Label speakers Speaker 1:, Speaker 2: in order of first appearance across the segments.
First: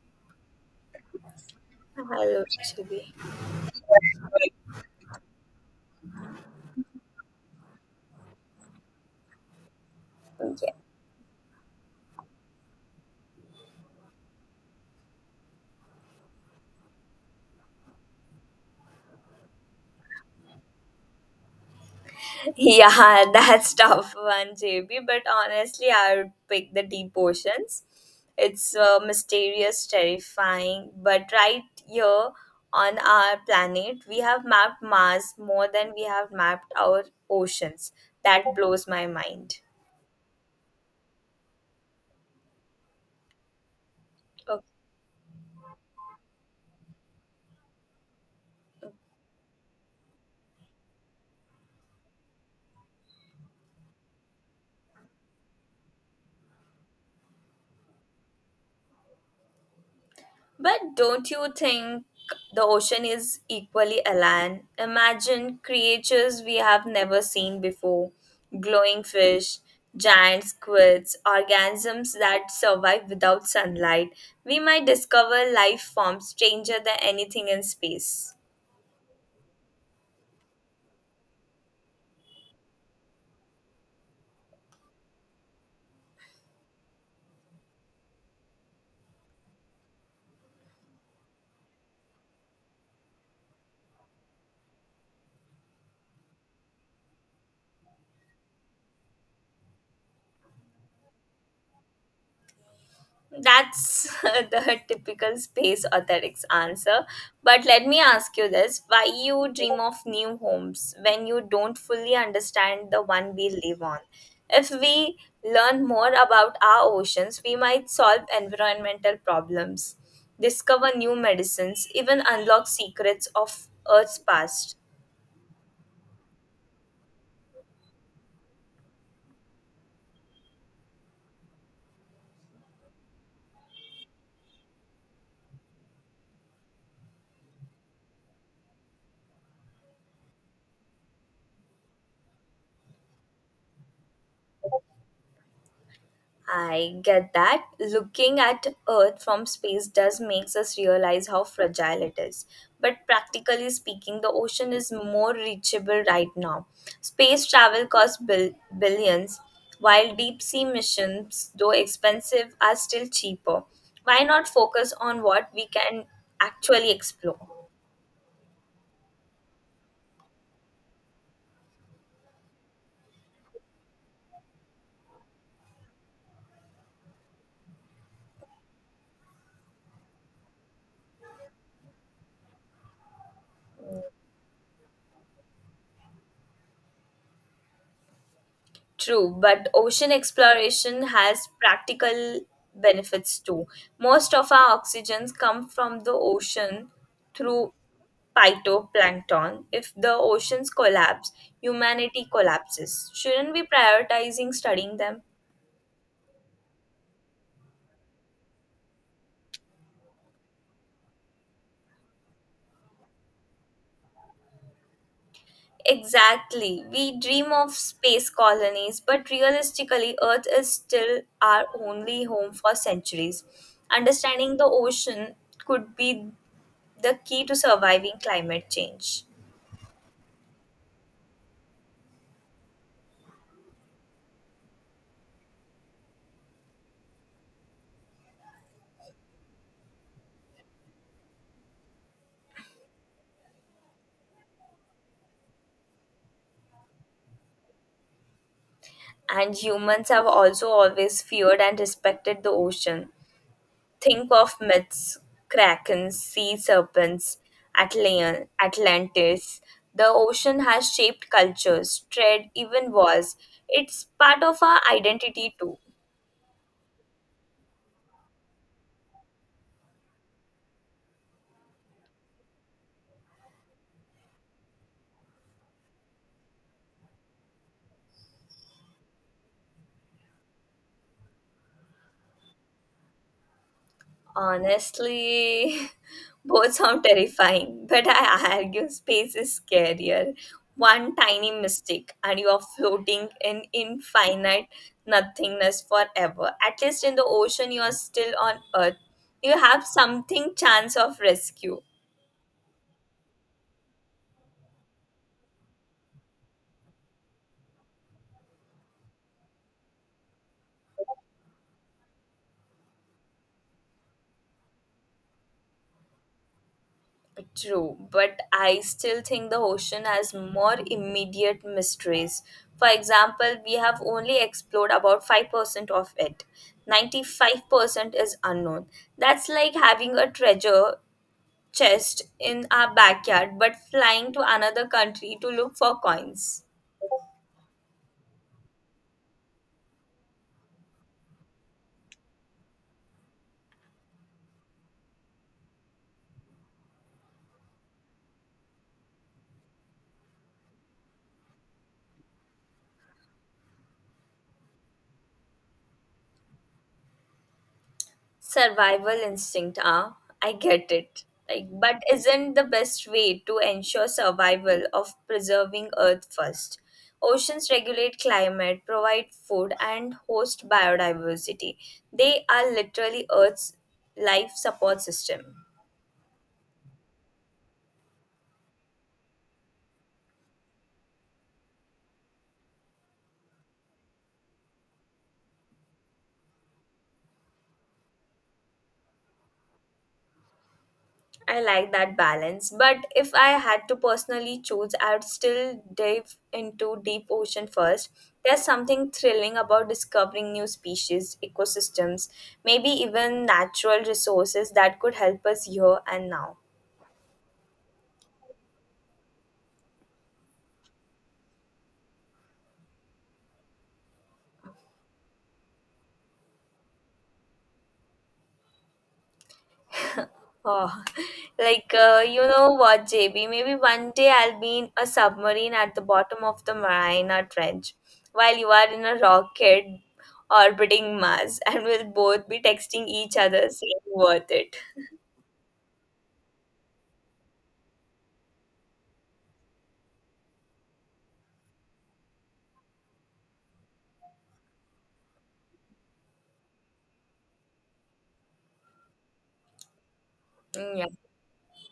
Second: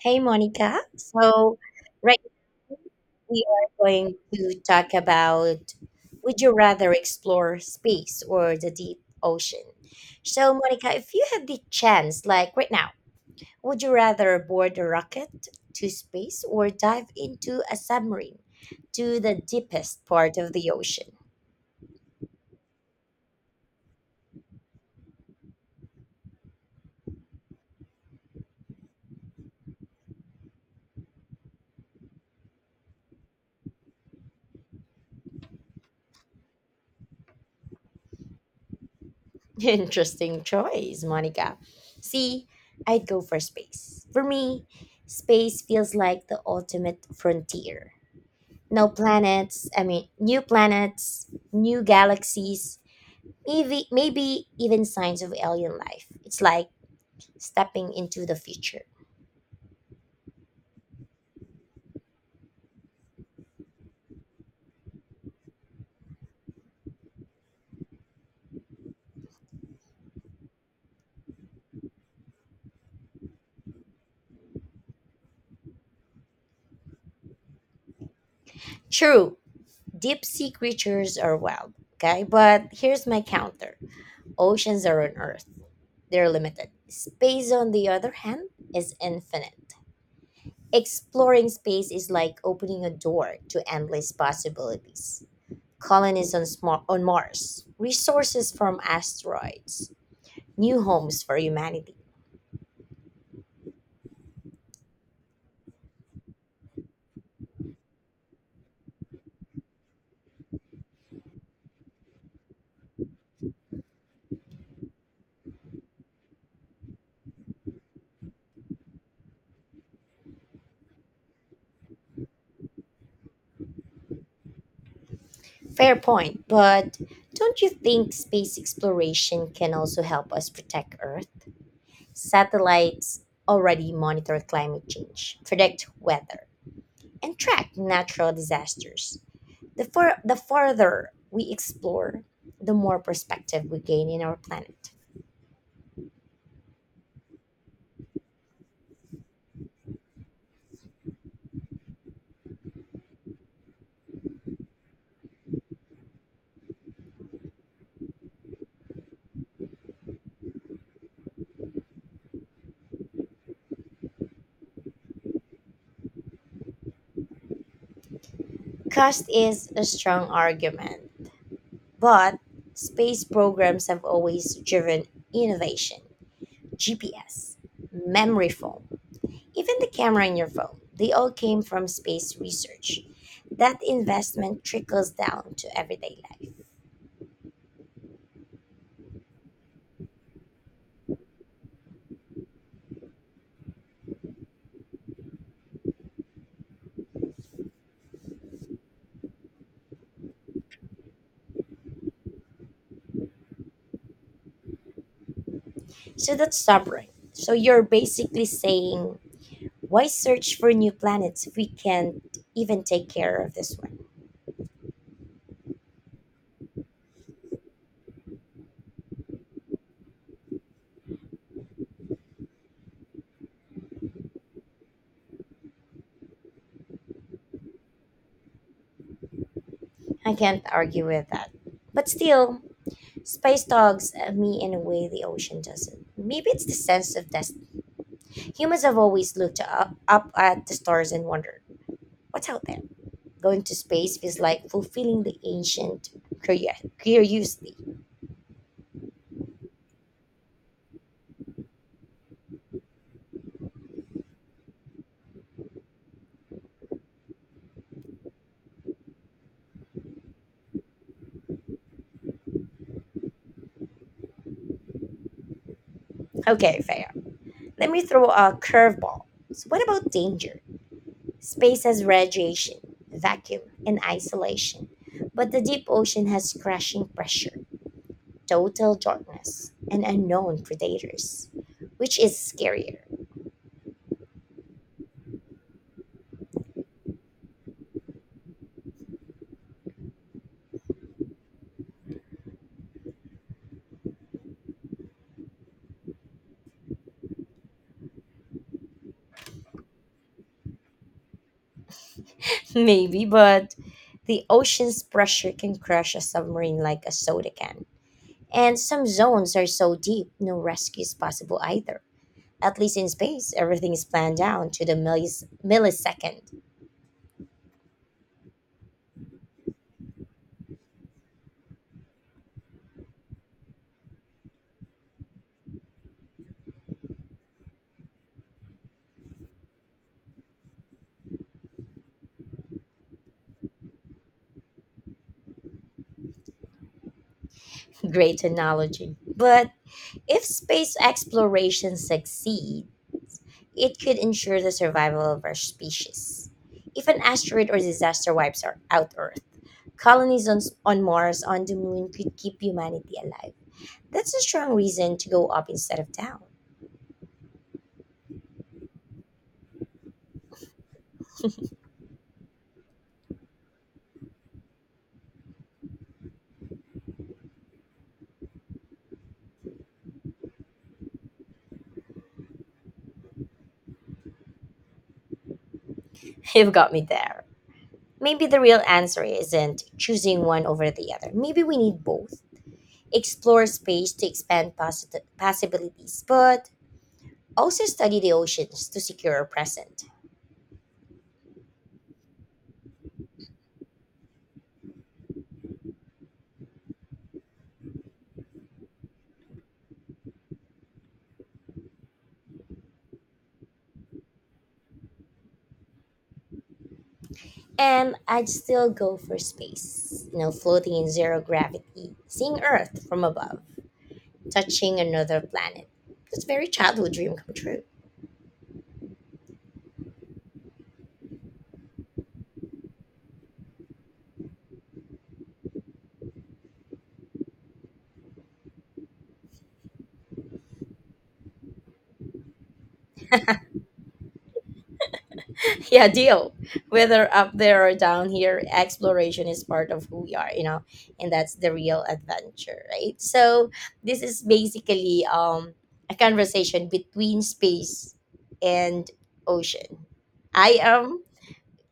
Speaker 1: Hey, Monica. So, right
Speaker 2: Hello,
Speaker 1: now
Speaker 2: JB.
Speaker 1: we are going to talk about: would you rather explore space or the deep ocean? So, Monica, if you had the chance, like right now, would you rather board a rocket to space or dive into a submarine to the deepest part of the ocean?
Speaker 2: Yeah, yeah, that's tough one, JB. But honestly, I would pick the deep oceans. It's mysterious, terrifying. But right here on our planet, we have mapped Mars more than we have mapped our oceans. That blows my mind.
Speaker 1: Interesting choice, Monica. See, I'd go for space. For me, space feels like the ultimate frontier. No planets, I mean, new planets, new galaxies, maybe even signs of alien life. It's like stepping into the future.
Speaker 2: But don't you think the ocean is equally alien? Imagine creatures we have never seen before glowing fish, giant squids, organisms that survive without sunlight. We might discover life forms stranger than anything in space.
Speaker 1: True, deep sea creatures are wild, okay? But here's my counter: oceans are on Earth, they're limited. Space, on the other hand, is infinite. Exploring space is like opening a door to endless possibilities. Colonies on Mars, resources from asteroids, new homes for humanity.
Speaker 2: That's the typical space aesthetics answer. But let me ask you this why you dream of new homes when you don't fully understand the one we live on? If we learn more about our oceans, we might solve environmental problems, discover new medicines, even unlock secrets of Earth's past.
Speaker 1: Fair point, but don't you think space exploration can also help us protect Earth? Satellites already monitor climate change, predict weather, and track natural disasters. The farther we explore, the more perspective we gain in our planet.
Speaker 2: I get that. Looking at Earth from space does makes us realize how fragile it is. But practically speaking, the ocean is more reachable right now. Space travel costs billions, while deep sea missions, though expensive, are still cheaper. Why not focus on what we can actually explore?
Speaker 1: Cost is a strong argument, but space programs have always driven innovation. GPS, memory foam, even the camera in your phone, they all came from space research. That investment trickles down to everyday life.
Speaker 2: True, but ocean exploration has practical benefits too. Most of our oxygens come from the ocean through phytoplankton. If the oceans collapse, humanity collapses. Shouldn't we prioritizing studying them?
Speaker 1: So that's sobering. So you're basically saying, why search for new planets if we can't even take care of this one?
Speaker 2: Exactly. We dream of space colonies, but realistically, Earth is still our only home for centuries. Understanding the ocean could be the key to surviving climate change.
Speaker 1: I can't argue with that. But still, space dogs at me in a way the ocean doesn't. Maybe it's the sense of destiny. Humans have always looked up, up at the stars and wondered, what's out there? Going to space feels like fulfilling the ancient curio- curiosity.
Speaker 2: And humans have also always feared and respected the ocean. Think of myths, krakens, sea serpents, Atlantis. The ocean has shaped cultures, trade, even wars. It's part of our identity too.
Speaker 1: Okay, fair. Let me throw a curveball. So, what about danger? Space has radiation, vacuum, and isolation, but the deep ocean has crashing pressure, total darkness, and unknown predators. Which is scarier?
Speaker 2: Honestly, both sound terrifying, but I argue space is scarier. One tiny mistake, and you are floating in infinite nothingness forever. At least in the ocean, you are still on Earth. You have something chance of rescue.
Speaker 1: Maybe, but the ocean's pressure can crush a submarine like a soda can. And some zones are so deep, no rescue is possible either. At least in space, everything is planned down to the millisecond.
Speaker 2: True, but I still think the ocean has more immediate mysteries. For example, we have only explored about 5% of it. 95% is unknown. That's like having a treasure chest in our backyard but flying to another country to look for coins.
Speaker 1: Great analogy. But if space exploration succeed, it could ensure the survival of our species. If an asteroid or disaster wipes out Earth, colonies on Mars, on the moon, could keep humanity alive. That's a strong reason to go up instead of down.
Speaker 2: Survival instinct, ah, I get it, like, but isn't the best way to ensure survival of preserving earth first? Oceans regulate climate, provide food, and host biodiversity. They are literally earth's life support system.
Speaker 1: You've got me there. Maybe the real answer isn't choosing one over the other. Maybe we need both. Explore space to expand possibilities, but also study the oceans to secure our present.
Speaker 2: I like that balance, but if I had to personally choose, I would still dive into deep ocean first. There's something thrilling about discovering new species, ecosystems, maybe even natural resources that could help us here and now.
Speaker 1: And I'd still go for space, floating in zero gravity, seeing Earth from above, touching another planet. It's a very childhood dream come true.
Speaker 2: Oh, you know what, JB? Maybe one day I'll be in a submarine at the bottom of the Mariana Trench, while you are in a rocket orbiting Mars, and we'll both be texting each other saying "worth it."
Speaker 1: Yeah, deal. Whether up there or down here, exploration is part of who we are, you know, and that's the real adventure, right? So this is basically a conversation between space and ocean. I
Speaker 2: Mm, yeah,
Speaker 1: am,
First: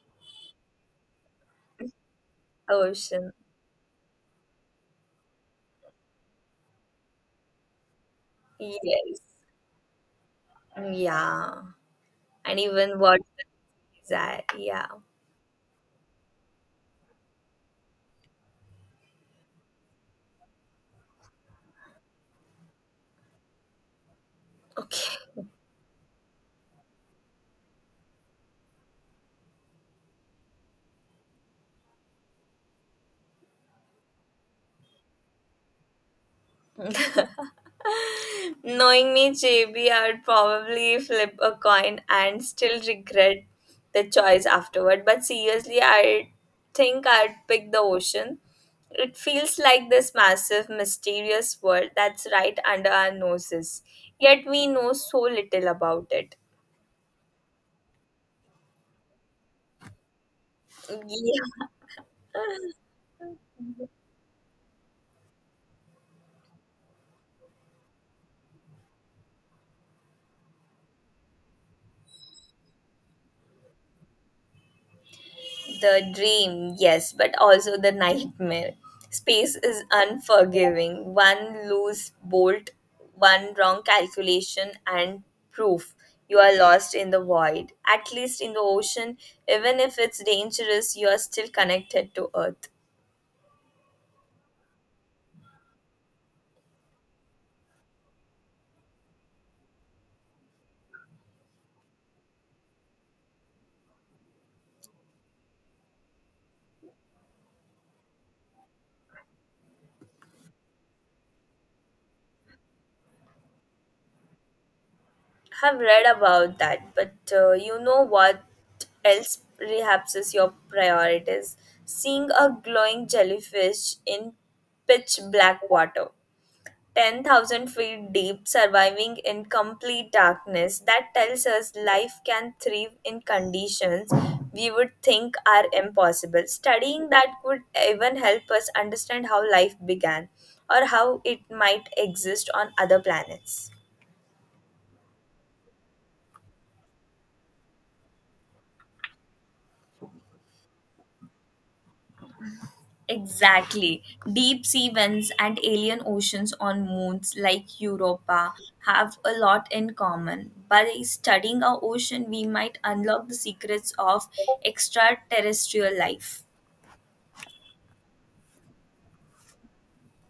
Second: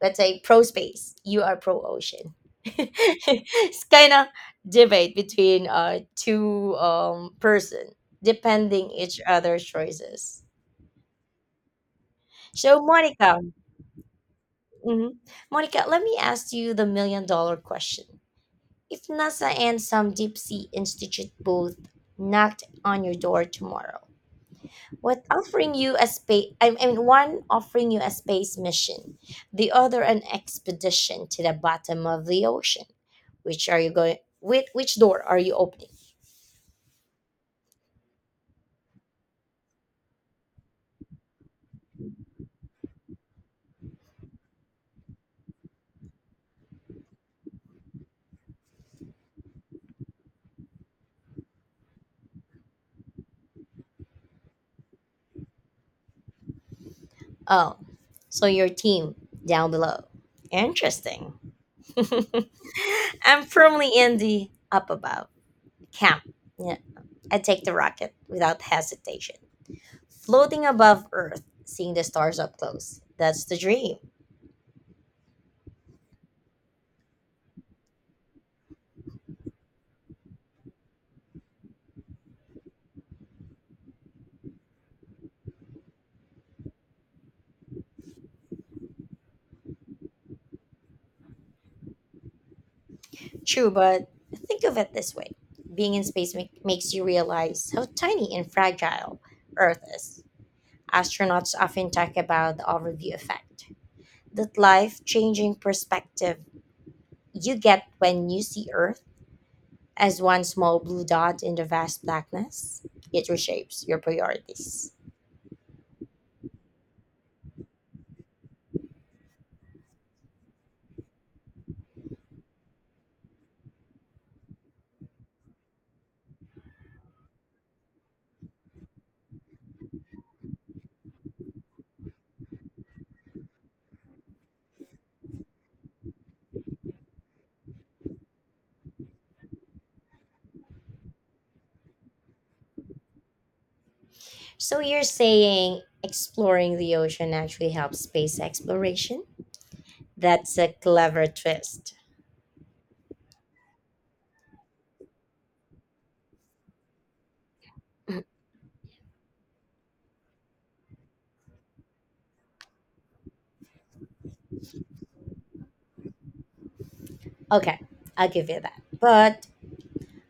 Speaker 1: let's say, pro space. You are pro ocean.
Speaker 2: ocean.
Speaker 1: It's kind of debate between two person depending
Speaker 2: Yes.
Speaker 1: each other's choices.
Speaker 2: Yeah. And
Speaker 1: So,
Speaker 2: even what
Speaker 1: Monica.
Speaker 2: that? Yeah.
Speaker 1: hmm Monica, let me ask you the million dollar question. If NASA and some deep sea institute both knocked on your door tomorrow,
Speaker 2: Okay.
Speaker 1: what offering you a space, I mean, one offering you a space mission, the other an expedition to the bottom of the ocean, which are you going, with which door are you opening?
Speaker 2: Knowing me, JB, I would probably flip a coin and still regret the choice afterward. But seriously, I think I'd pick the ocean. It feels like this massive, mysterious world that's right under our noses. Yet we know so little about it.
Speaker 1: Oh, so your team down below. Interesting.
Speaker 2: Yeah.
Speaker 1: I'm firmly in the up above camp. Yeah. I'd take the rocket without hesitation. Floating above Earth, seeing the stars up close. That's the dream.
Speaker 2: The dream, yes, but also the nightmare. Space is unforgiving. One loose bolt, one wrong calculation, and proof you are lost in the void. At least in the ocean, even if it's dangerous, you are still connected to Earth.
Speaker 1: True, but think of it this way: being in space makes you realize how tiny and fragile Earth is. Astronauts often talk about the overview effect, that life changing perspective you get when you see Earth as one small blue dot in the vast blackness. It reshapes your priorities.
Speaker 2: Have read about that, but you know what else rehapses your priorities? Seeing a glowing jellyfish in pitch black water 10,000 feet deep, surviving in complete darkness. That tells us life can thrive in conditions we would think are impossible. Studying that could even help us understand how life began or how it might exist on other planets.
Speaker 1: So you're saying exploring the ocean actually helps space exploration? That's a clever twist.
Speaker 2: Exactly. Deep sea vents and alien oceans on moons like Europa have a lot in common. By studying our ocean, we might unlock the secrets of extraterrestrial life.
Speaker 1: Okay, I'll give you that. But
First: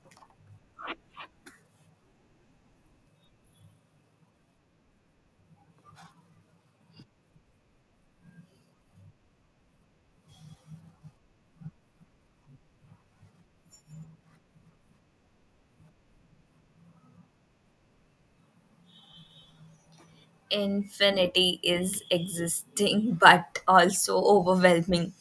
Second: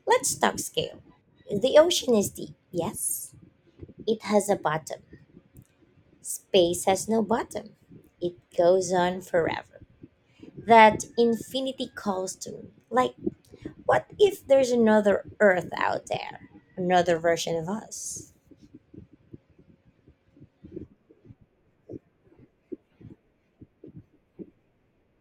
Speaker 1: let's talk scale. The ocean is deep, yes? It has a bottom. Space has no bottom. It goes on forever. That infinity calls to me. Like, what if there's another Earth out there? Another version of us?
Speaker 2: Infinity is existing but also overwhelming.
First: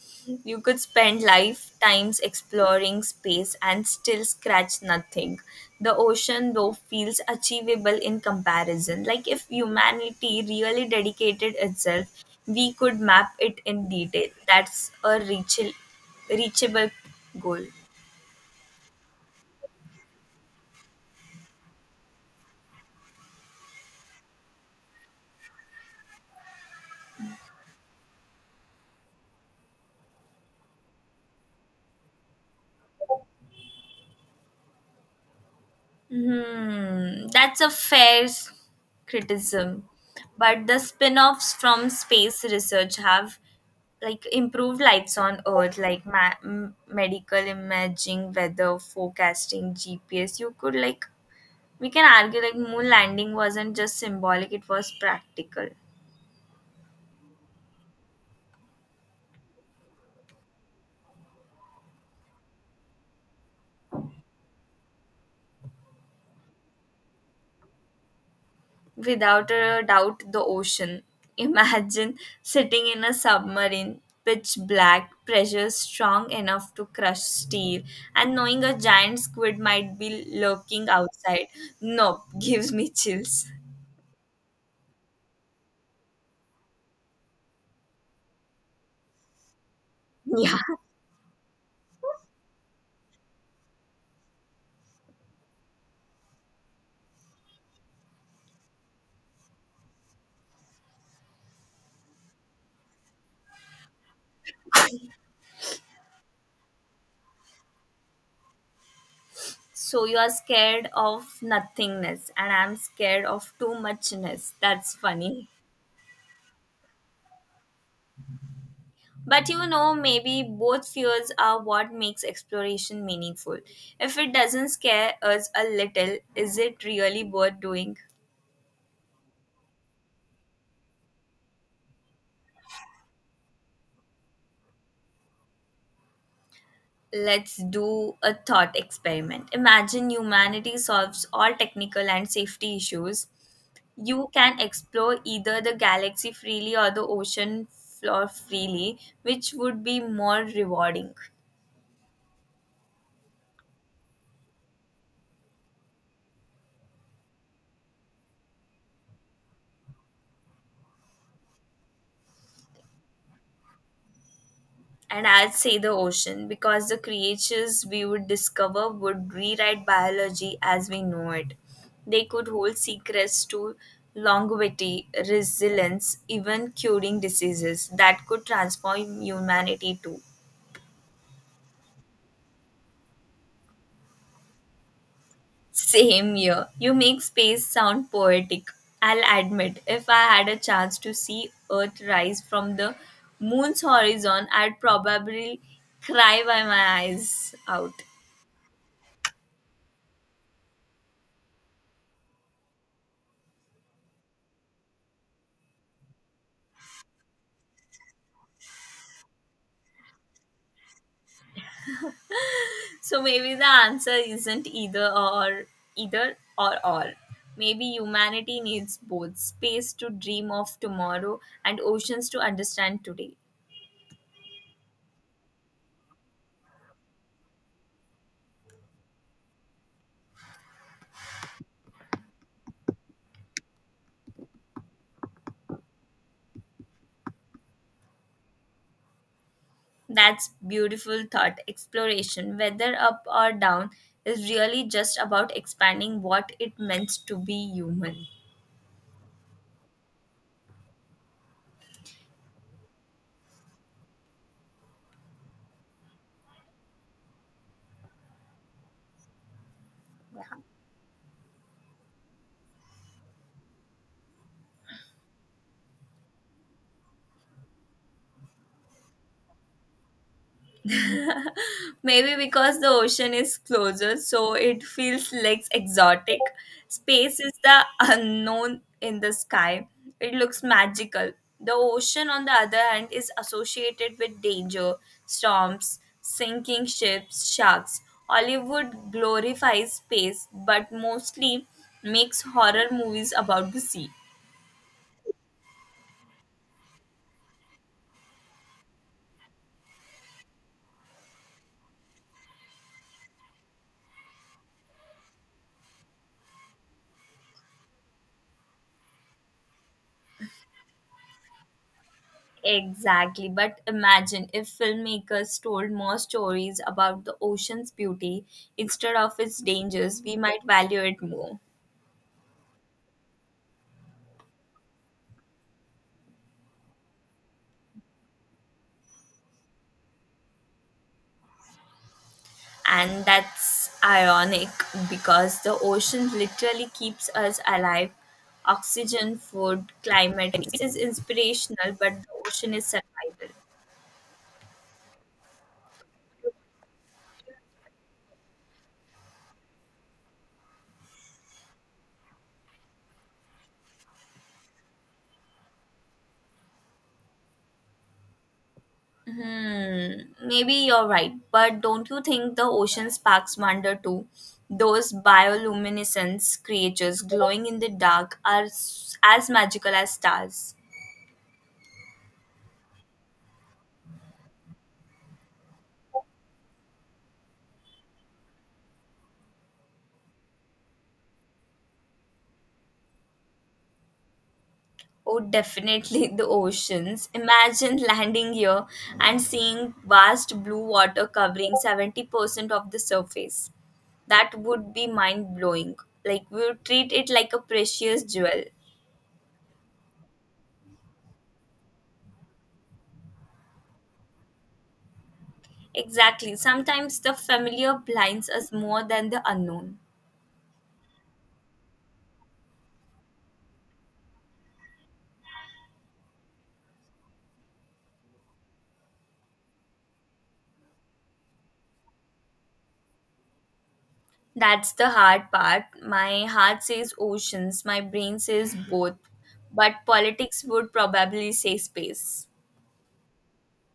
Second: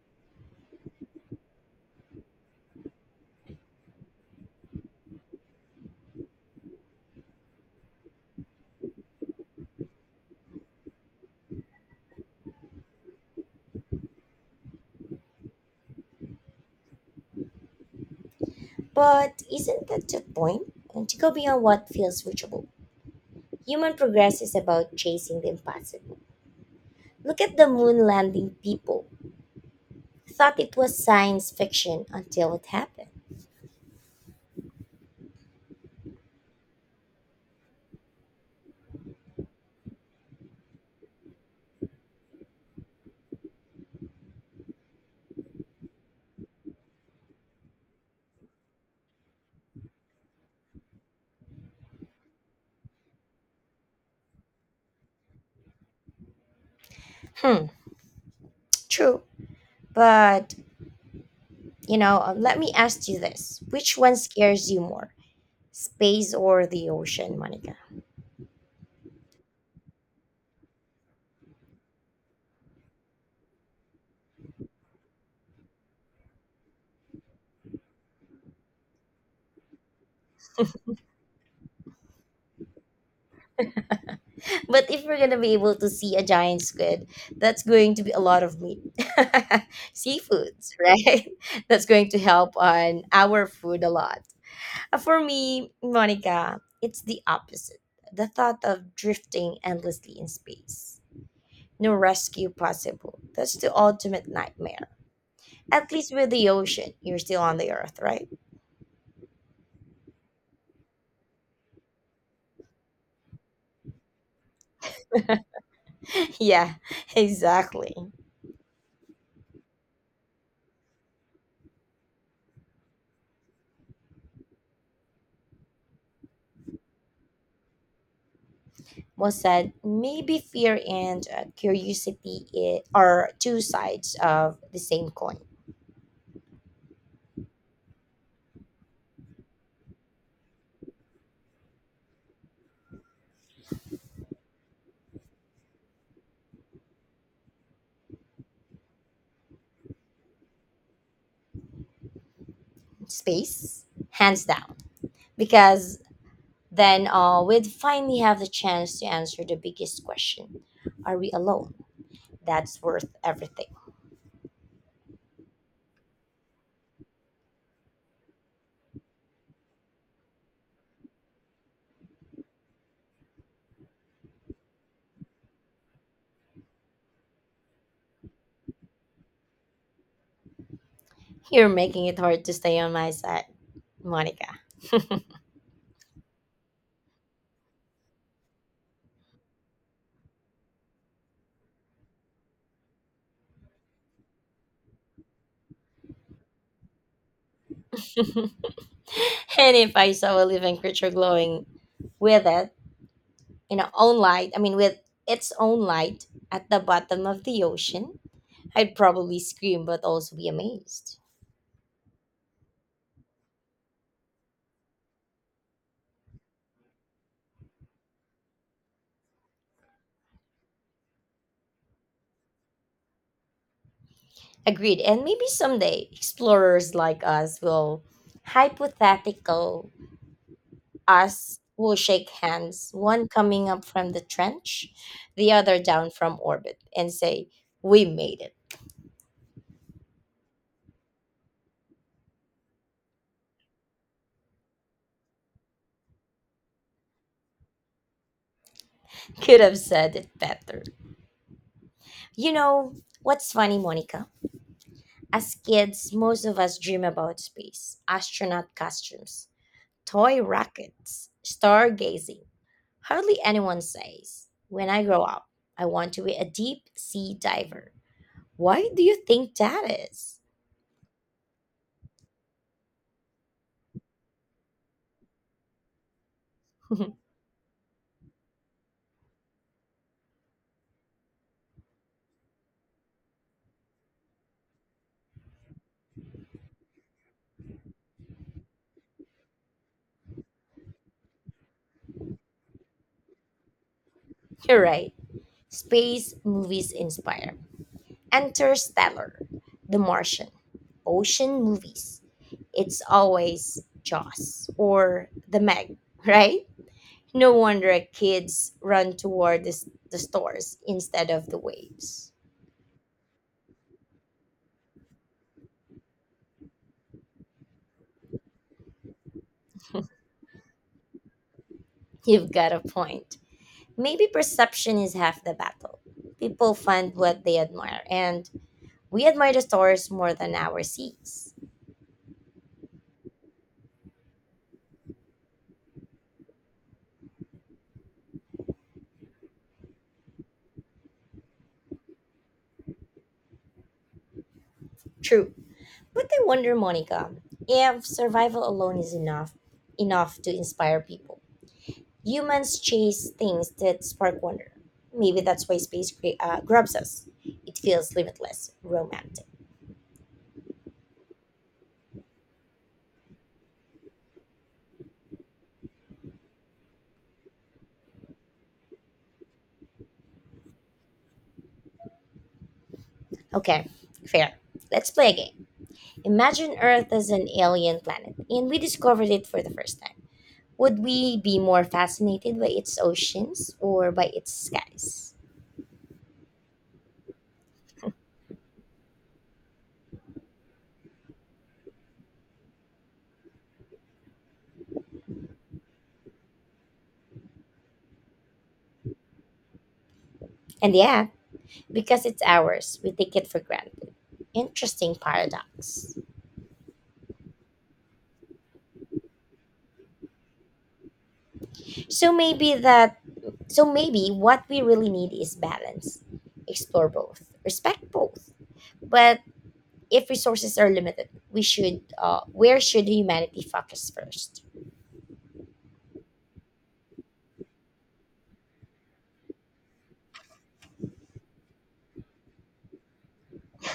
Speaker 2: You could spend lifetimes exploring space and still scratch nothing. The ocean, though, feels achievable in comparison. Like if humanity really dedicated itself, we could map it in detail. That's a reachable goal.
Speaker 1: But isn't that the point? And to go beyond what feels reachable. Human progress is about chasing the impossible. Look at the moon landing people. Thought it was science fiction until it happened.
Speaker 2: That's a criticism. But the spin-offs from space research have like improved lives on earth like medical imaging, weather forecasting, GPS. You could like we can argue like moon landing wasn't just symbolic, it was practical.
Speaker 1: Hmm, true. But, let me ask you this. Which one scares you more? Space or the ocean, Monica?
Speaker 2: Without a doubt, the ocean. Imagine sitting in a submarine, pitch black, pressure strong enough to crush steel, and knowing a giant squid might be lurking outside. Nope, gives me chills.
Speaker 1: But if we're gonna be able to see a giant squid, that's going to be a lot of meat.
Speaker 2: Yeah.
Speaker 1: Seafoods, right? That's going to help on our food a lot. For me, Monica, it's the opposite. The thought of drifting endlessly in space. No rescue possible. That's the ultimate nightmare. At least with the ocean, you're still on the earth, right?
Speaker 2: So you are scared of nothingness, and I'm scared of too muchness. That's funny.
Speaker 1: Yeah, exactly.
Speaker 2: But you know, maybe both fears are what makes exploration meaningful. If it doesn't scare us a little, is it really worth doing?
Speaker 1: Was that maybe fear and curiosity are two sides of the same coin.
Speaker 2: Let's do a thought experiment. Imagine humanity solves all technical and safety issues. You can explore either the galaxy freely or the ocean floor freely, which would be more rewarding.
Speaker 1: Space, hands down, because then we'd finally have the chance to answer the biggest question: Are we alone? That's worth everything.
Speaker 2: And I'd say the ocean, because the creatures we would discover would rewrite biology as we know it. They could hold secrets to longevity, resilience, even curing diseases that could transform humanity too.
Speaker 1: You're making it hard to stay on my side, Monica.
Speaker 2: Same year. You make space sound poetic. I'll admit, if I had a chance to see Earth rise from the moon's horizon, I'd probably cry by my eyes out.
Speaker 1: And if I saw a living creature glowing with it in its own light, I mean, with its own light at the bottom of the ocean, I'd probably scream but also be amazed.
Speaker 2: So maybe the answer isn't either or all. Maybe humanity needs both space to dream of tomorrow and oceans to understand today.
Speaker 1: Agreed. And maybe someday explorers like us will, hypothetical us, will shake hands, one coming up from the trench, the other down from orbit, and say, "We made it."
Speaker 2: That's beautiful thought. Exploration, whether up or down, is really just about expanding what it means to be human.
Speaker 1: Could have said it better. You know, what's funny, Monica? As kids, most of us dream about space, astronaut costumes, toy rockets, stargazing. Hardly anyone says, "When I grow up, I want to be a deep sea diver." Why do you think that is?
Speaker 2: Maybe because the ocean is closer, so it feels less exotic. Space is the unknown in the sky. It looks magical. The ocean, on the other hand, is associated with danger, storms, sinking ships, sharks. Hollywood glorifies space, but mostly makes horror movies about the sea.
Speaker 1: You're right. Space movies inspire. Interstellar, The Martian, ocean movies. It's always Jaws or The Meg, right? No wonder kids run toward the stores instead of the waves.
Speaker 2: Exactly. But imagine if filmmakers told more stories about the ocean's beauty instead of its dangers, we might value it more.
Speaker 1: You've got a point. Maybe perception is half the battle. People find what they admire, and we admire the stars more than our seas.
Speaker 2: And that's ironic because the ocean literally keeps us alive. Oxygen, food, climate. It is inspirational, but the ocean is survival.
Speaker 1: True. But I wonder, Monica, if survival alone is enough to inspire people. Humans chase things that spark wonder. Maybe that's why space grabs us. It feels limitless, romantic.
Speaker 2: Maybe you're right, but don't you think the ocean sparks wonder too? Those bioluminescence creatures glowing in the dark are as magical as stars.
Speaker 1: Okay, fair. Let's play a game. Imagine Earth as an alien planet, and we discovered it for the first time. Would we be more fascinated by its oceans or by its skies?
Speaker 2: Oh, definitely the oceans. Imagine landing here and seeing vast blue water covering 70% of the surface. That would be mind blowing. Like, we would treat it like a precious jewel.
Speaker 1: And yeah, because it's ours, we take it for granted. Interesting paradox.
Speaker 2: Exactly. Sometimes the familiar blinds us more than the unknown.
Speaker 1: So maybe that so maybe what we really need is balance. Explore both, respect both. But if resources are limited, we should where should humanity focus first?
Speaker 2: That's the hard part. My heart says oceans, my brain says both. But politics would probably say space.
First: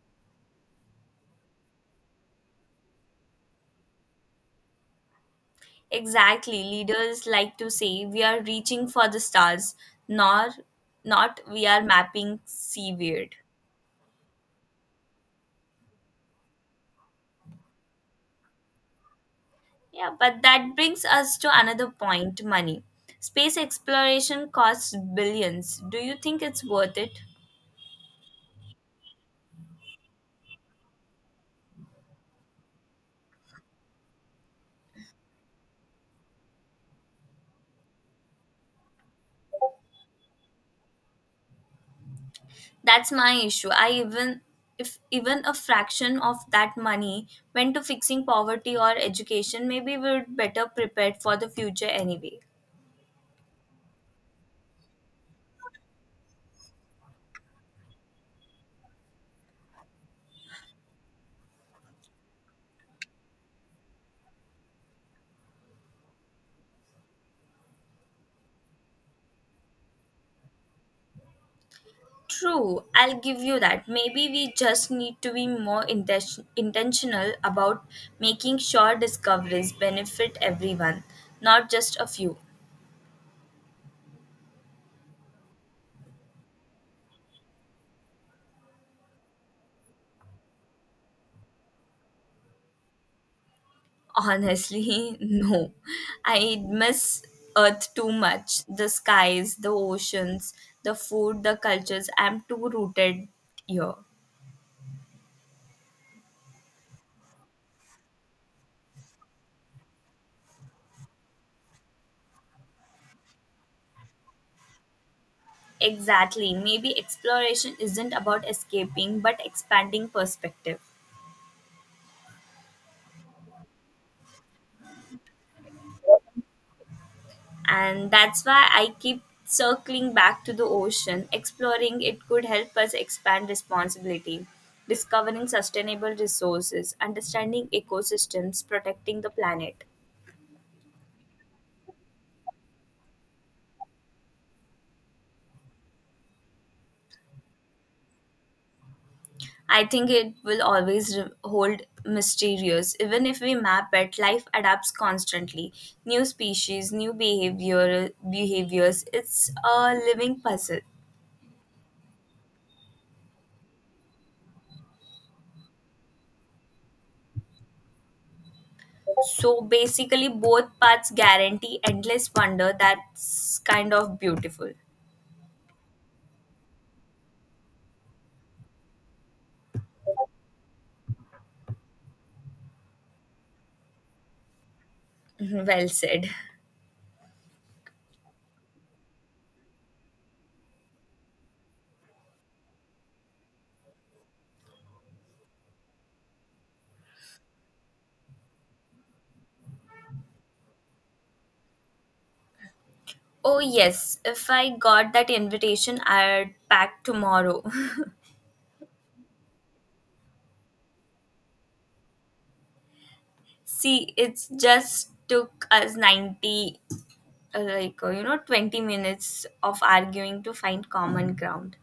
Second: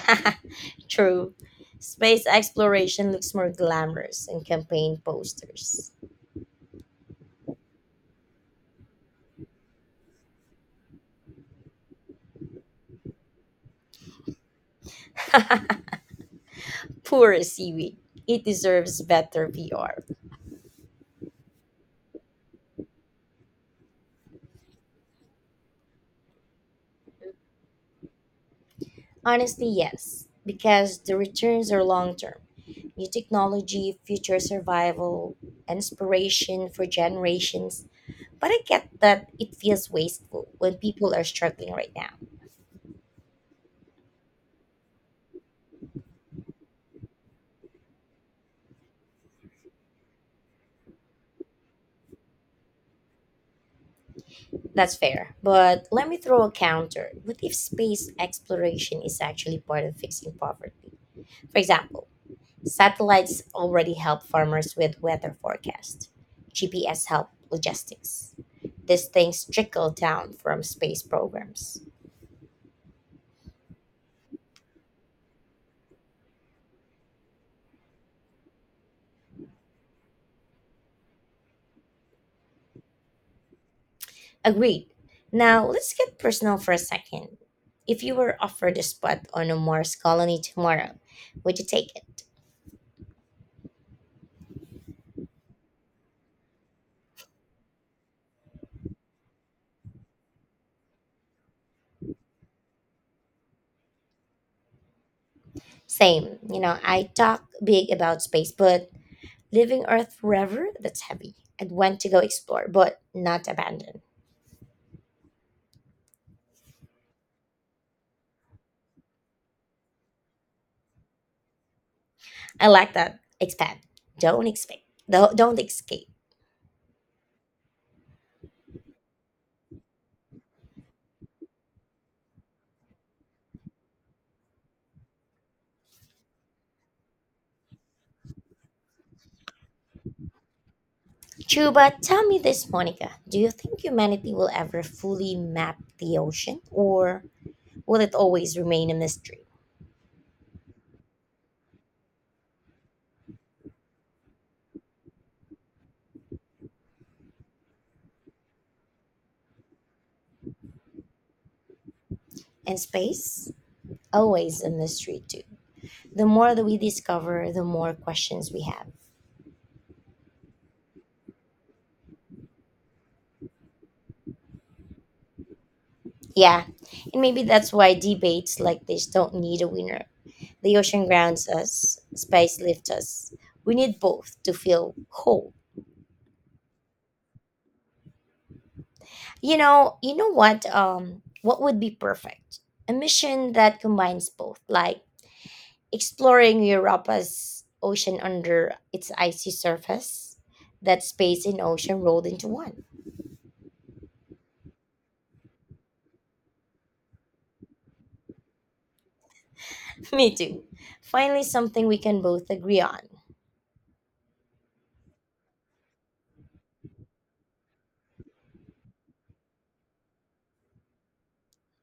Speaker 1: True. Space exploration looks more glamorous in campaign posters.
Speaker 2: Exactly. Leaders like to say we are reaching for the stars, not not we are mapping seaward.
Speaker 1: Poor seaweed. It deserves better PR.
Speaker 2: Yeah, but that brings us to another point, money. Space exploration costs billions. Do you think it's worth it?
Speaker 1: Honestly, yes, because the returns are long term. New technology, future survival, and inspiration for generations. But I get that it feels wasteful when people are struggling right now.
Speaker 2: That's my issue. I even if even a fraction of that money went to fixing poverty or education, maybe we're better prepared for the future anyway.
Speaker 1: That's fair. But let me throw a counter. What if space exploration is actually part of fixing poverty? For example, satellites already help farmers with weather forecasts. GPS help logistics. These things trickle down from space programs.
Speaker 2: True, I'll give you that. Maybe we just need to be more intentional about making sure discoveries benefit everyone, not just a few.
Speaker 1: Agreed. Now let's get personal for a second. If you were offered a spot on a Mars colony tomorrow, would you take it?
Speaker 2: Honestly, no. I miss Earth too much. The skies, the oceans, the food, the cultures. I'm too rooted here.
Speaker 1: Same. You know, I talk big about space, but leaving Earth forever, that's heavy. I'd want to go explore, but not abandon.
Speaker 2: Exactly. Maybe exploration isn't about escaping but expanding perspective.
Speaker 1: I like that. Expand. Don't expect. Don't escape.
Speaker 2: And that's why I keep circling back to the ocean. Exploring it could help us expand responsibility, discovering sustainable resources, understanding ecosystems, protecting the planet.
Speaker 1: True, but tell me this, Monica. Do you think humanity will ever fully map the ocean, or will it always remain a mystery?
Speaker 2: I think it will always hold mysterious. Even if we map it, life adapts constantly. New species, new behaviors. It's a living puzzle.
Speaker 1: And space? Always a mystery, too. The more that we discover, the more questions we have.
Speaker 2: So basically, both paths guarantee endless wonder. That's kind of beautiful.
Speaker 1: Yeah, and maybe that's why debates like this don't need a winner. The ocean grounds us, space lifts us. We need both to feel whole.
Speaker 2: Well said.
Speaker 1: You know what? What would be perfect? A mission that combines both, like exploring Europa's ocean under its icy surface. That space and ocean rolled into one.
Speaker 2: Oh yes, if I got that invitation, I'd pack tomorrow.
Speaker 1: Me too. Finally, something we can both agree on.
Speaker 2: See, it's just took us ninety like you know 20 minutes of arguing to find common ground.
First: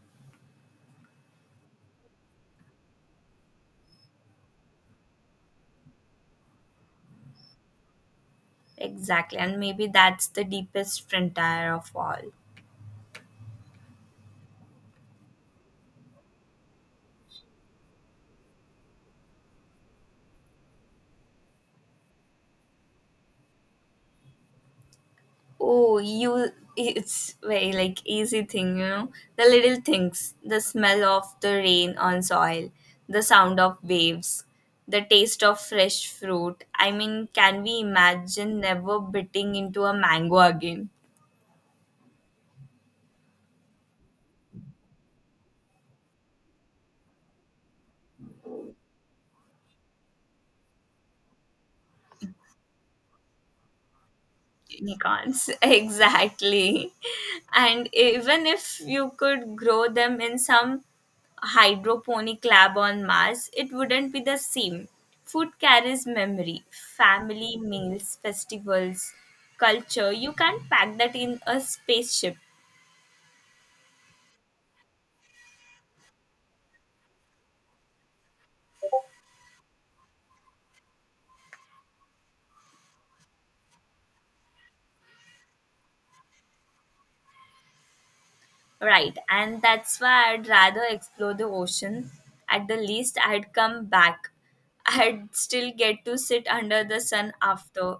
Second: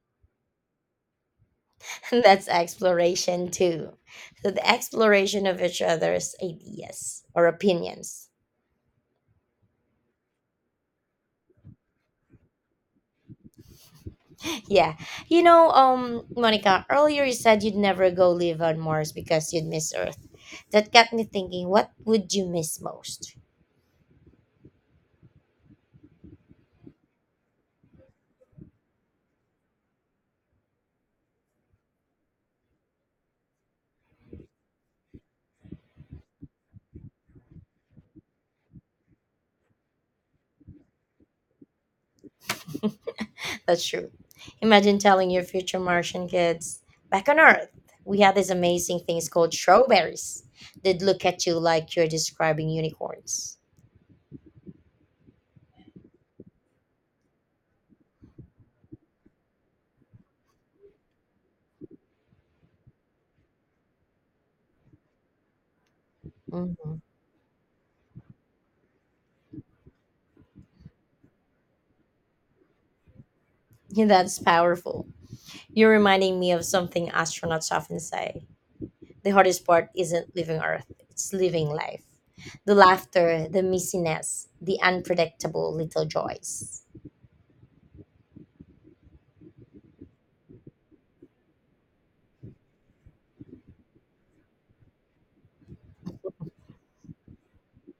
Speaker 1: That's exploration too. So, the exploration of each other's ideas or opinions.
Speaker 2: Exactly, and maybe that's the deepest frontier of all.
Speaker 1: Yeah. Monica, earlier you said you'd never go live on Mars because you'd miss Earth. That got me thinking, what would you miss most?
Speaker 2: Oh you, it's very like easy thing, you know, the little things, the smell of the rain on soil, the sound of waves, the taste of fresh fruit. I mean, can we imagine never biting into a mango again?
Speaker 1: That's true. Imagine telling your future Martian kids, back on Earth, we had these amazing things called strawberries. They'd look at you like you're describing unicorns.
Speaker 2: Unicorns. Exactly, and even if you could grow them in some hydroponic lab on Mars, it wouldn't be the same. Food carries memory,
Speaker 1: Mhm.
Speaker 2: family meals, festivals, culture. You can't pack that in a spaceship.
Speaker 1: Yeah, that's powerful. You're reminding me of something astronauts often say. The hardest part isn't living Earth, it's living life. The laughter, the missiness, the unpredictable little joys.
Speaker 2: Right, and that's why I'd rather explore the ocean. At the least, I'd come back. I'd still get to sit under the sun after.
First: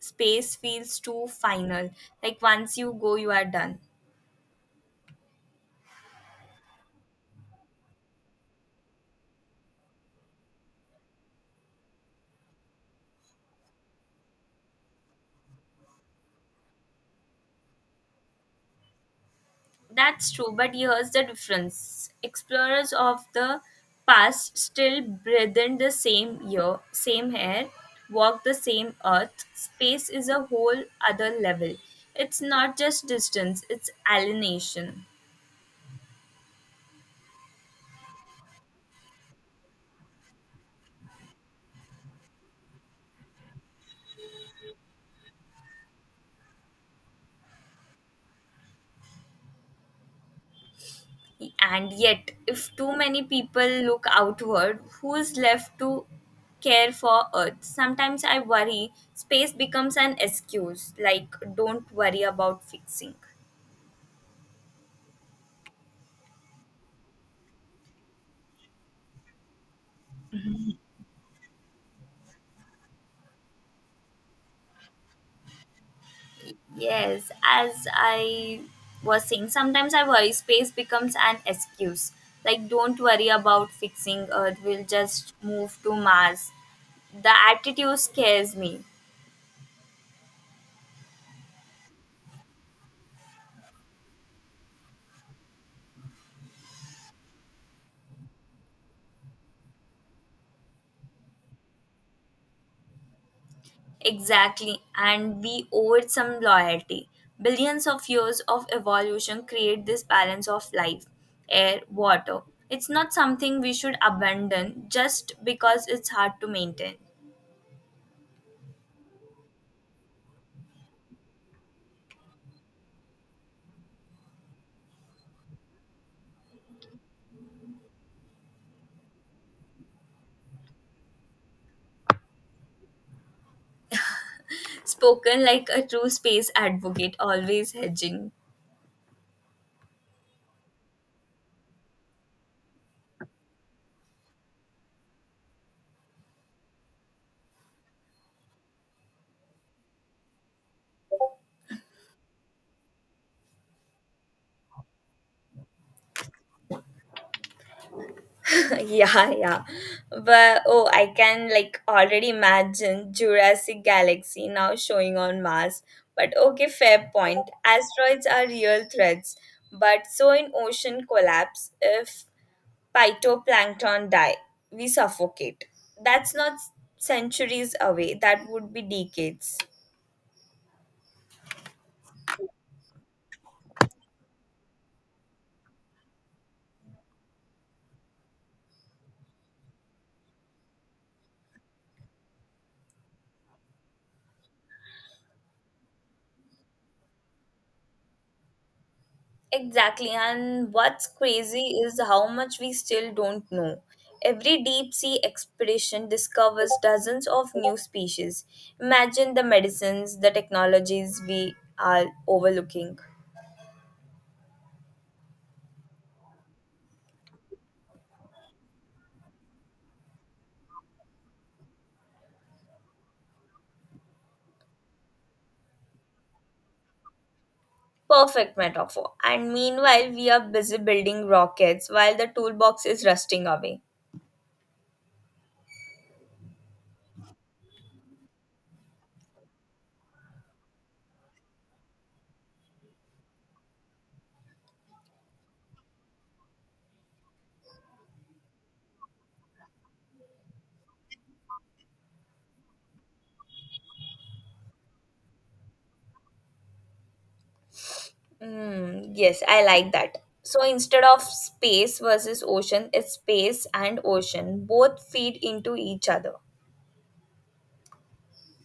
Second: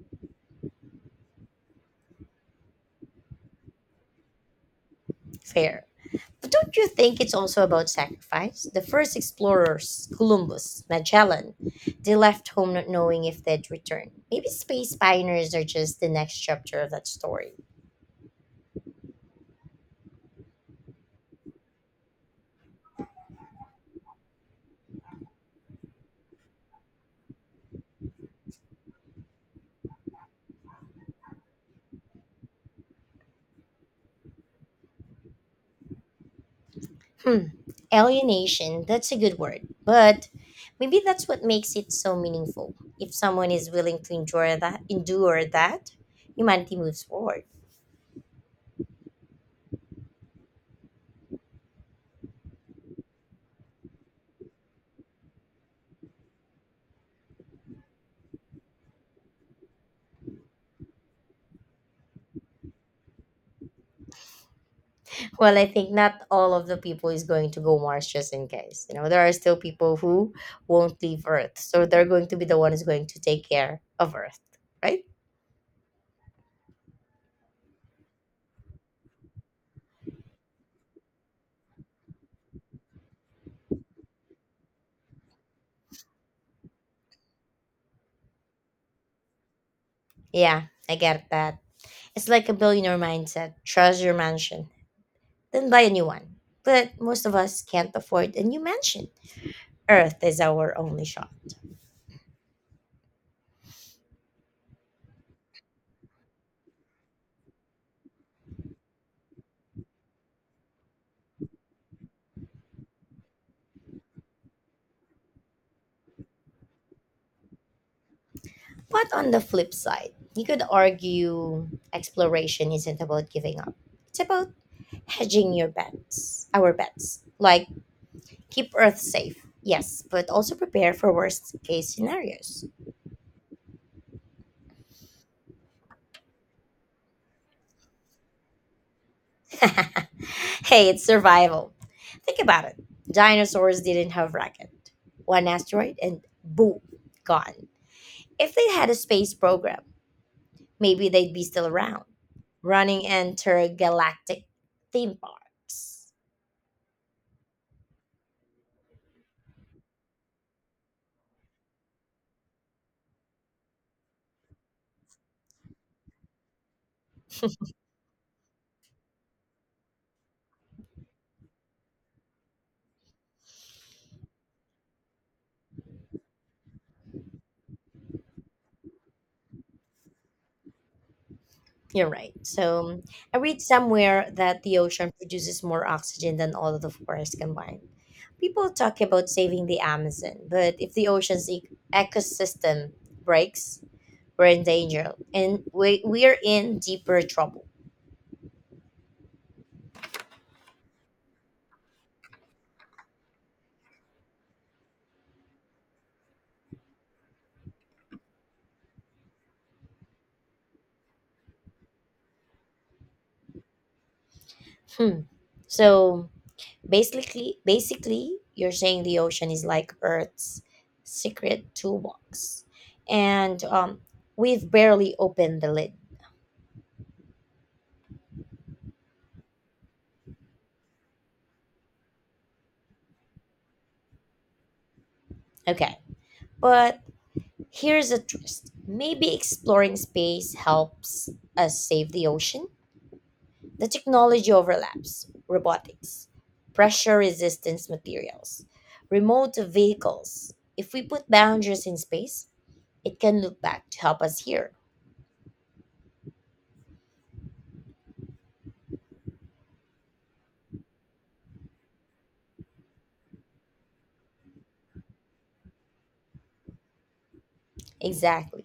Speaker 2: Space feels too final. Like once you go, you are done.
Speaker 1: Fair. But don't you think it's also about sacrifice? The first explorers, Columbus, Magellan, they left home not knowing if they'd return. Maybe space pioneers are just the next chapter of that story.
Speaker 2: That's true, but here's the difference. Explorers of the past still breathe in the same year, same air, walk the same earth. Space is a whole other level. It's not just distance, it's alienation.
Speaker 1: Hmm. Alienation, that's a good word. But maybe that's what makes it so meaningful. If someone is willing to endure that, humanity moves forward.
Speaker 2: And yet, if too many people look outward, who's left to care for Earth? Sometimes I worry space becomes an excuse, like, don't worry about fixing.
Speaker 1: Well, I think not all of the people is going to go Mars just in case. You know, there are still people who won't leave Earth. So they're going to be the one who's going to take care of Earth, right?
Speaker 2: Yes, as I was saying, sometimes I worry space becomes an excuse. Like, don't worry about fixing Earth, we'll just move to Mars. The attitude scares me.
Speaker 1: Yeah, I get that. It's like a billionaire mindset. Trust your mansion. Then buy a new one. But most of us can't afford a new mansion. Earth is our only shot.
Speaker 2: Exactly, and we owe it some loyalty. Billions of years of evolution create this balance of life, air, water. It's not something we should abandon just because it's hard to maintain.
Speaker 1: But on the flip side, you could argue exploration isn't about giving up. It's about hedging your bets, our bets. Like, keep Earth safe, yes, but also prepare for worst case scenarios.
Speaker 2: Spoken like a true space advocate, always hedging.
Speaker 1: Hey, it's survival. Think about it. Dinosaurs didn't have rocket. One asteroid and boom, gone. If they had a space program, maybe they'd be still around, running intergalactic theme parks.
Speaker 2: Yeah. But oh, I can like already imagine Jurassic Galaxy now showing on Mars. But okay, fair point. Asteroids are real threats, but so in ocean collapse, if phytoplankton die, we suffocate. That's not centuries away. That would be decades.
Speaker 1: You're right. So I read somewhere that the ocean produces more oxygen than all of the forests combined. People talk about saving the Amazon, but if the ocean's ecosystem breaks, we're in danger and we're in deeper trouble.
Speaker 2: Exactly, and what's crazy is how much we still don't know. Every deep sea expedition discovers dozens of new species. Imagine the medicines, the technologies we are overlooking.
Speaker 1: Hmm. So basically, you're saying the ocean is like Earth's secret toolbox, and we've barely opened the lid.
Speaker 2: Perfect metaphor. And meanwhile, we are busy building rockets while the toolbox is rusting away.
Speaker 1: Okay, but here's a twist. Maybe exploring space helps us save the ocean. The technology overlaps: robotics, pressure-resistance materials, remote vehicles. If we put boundaries in space, it can look back to help us here.
Speaker 2: Mm, yes, I like that. So instead of space versus ocean, it's space and ocean. Both feed into each other.
Speaker 1: Exactly.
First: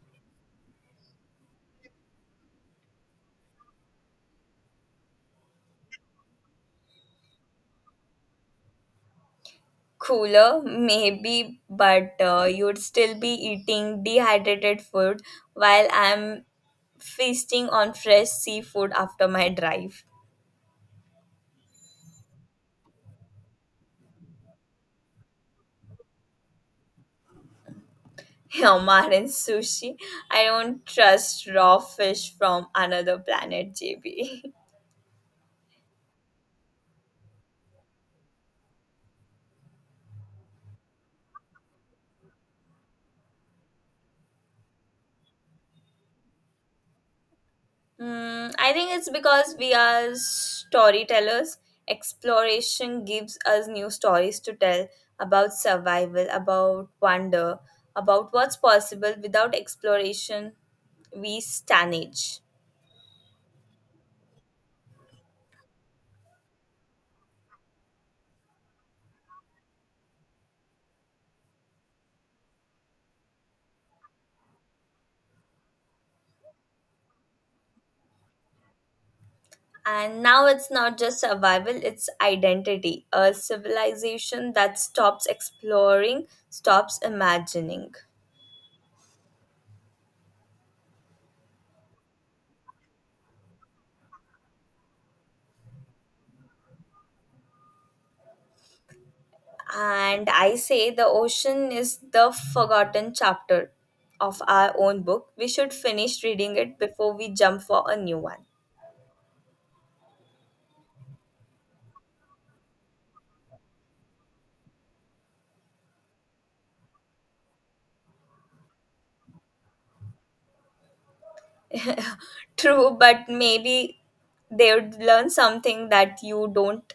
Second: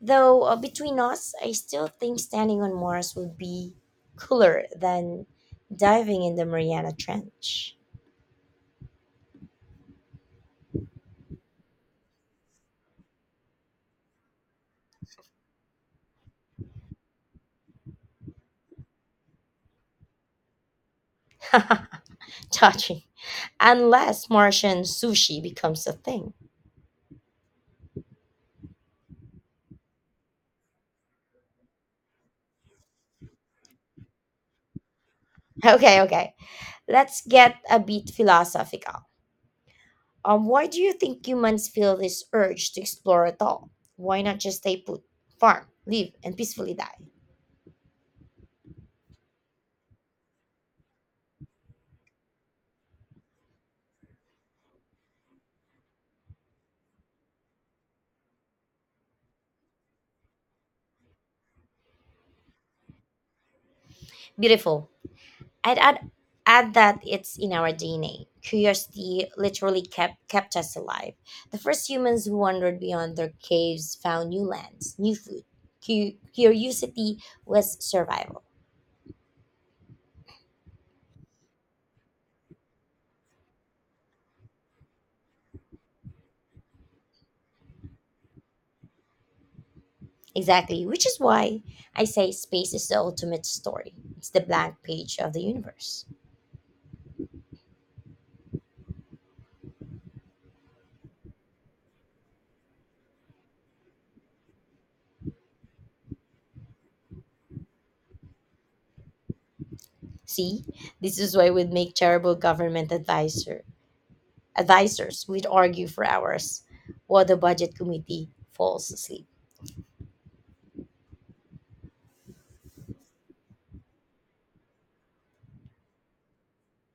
Speaker 1: Though between us, I still think standing on Mars would be cooler than diving in the Mariana Trench.
Speaker 2: Cooler maybe, but you'd still be eating dehydrated food while I'm feasting on fresh seafood after my drive.
Speaker 1: Touching. Unless Martian sushi becomes a thing.
Speaker 2: Omar and sushi. I don't trust raw fish from another planet, JB.
Speaker 1: Okay, okay. Let's get a bit philosophical. Why do you think humans feel this urge to explore at all? Why not just stay put, farm, live, and peacefully die?
Speaker 2: Mm, I think it's because we are storytellers. Exploration gives us new stories to tell about survival, about wonder, about what's possible. Without exploration, we stagnate.
Speaker 1: Beautiful. I'd add that it's in our DNA. Curiosity literally kept us alive. The first humans who wandered beyond their caves found new lands, new food. Curiosity was survival.
Speaker 2: And now it's not just survival, it's identity. A civilization that stops exploring, stops imagining.
Speaker 1: Exactly, which is why I say space is the ultimate story. It's the blank page of the universe.
Speaker 2: And I say the ocean is the forgotten chapter of our own book. We should finish reading it before we jump for a new one.
Speaker 1: See, this is why we'd make terrible government advisors. We'd argue for hours while the budget committee falls asleep.
Speaker 2: True, but maybe they would learn something that you don't.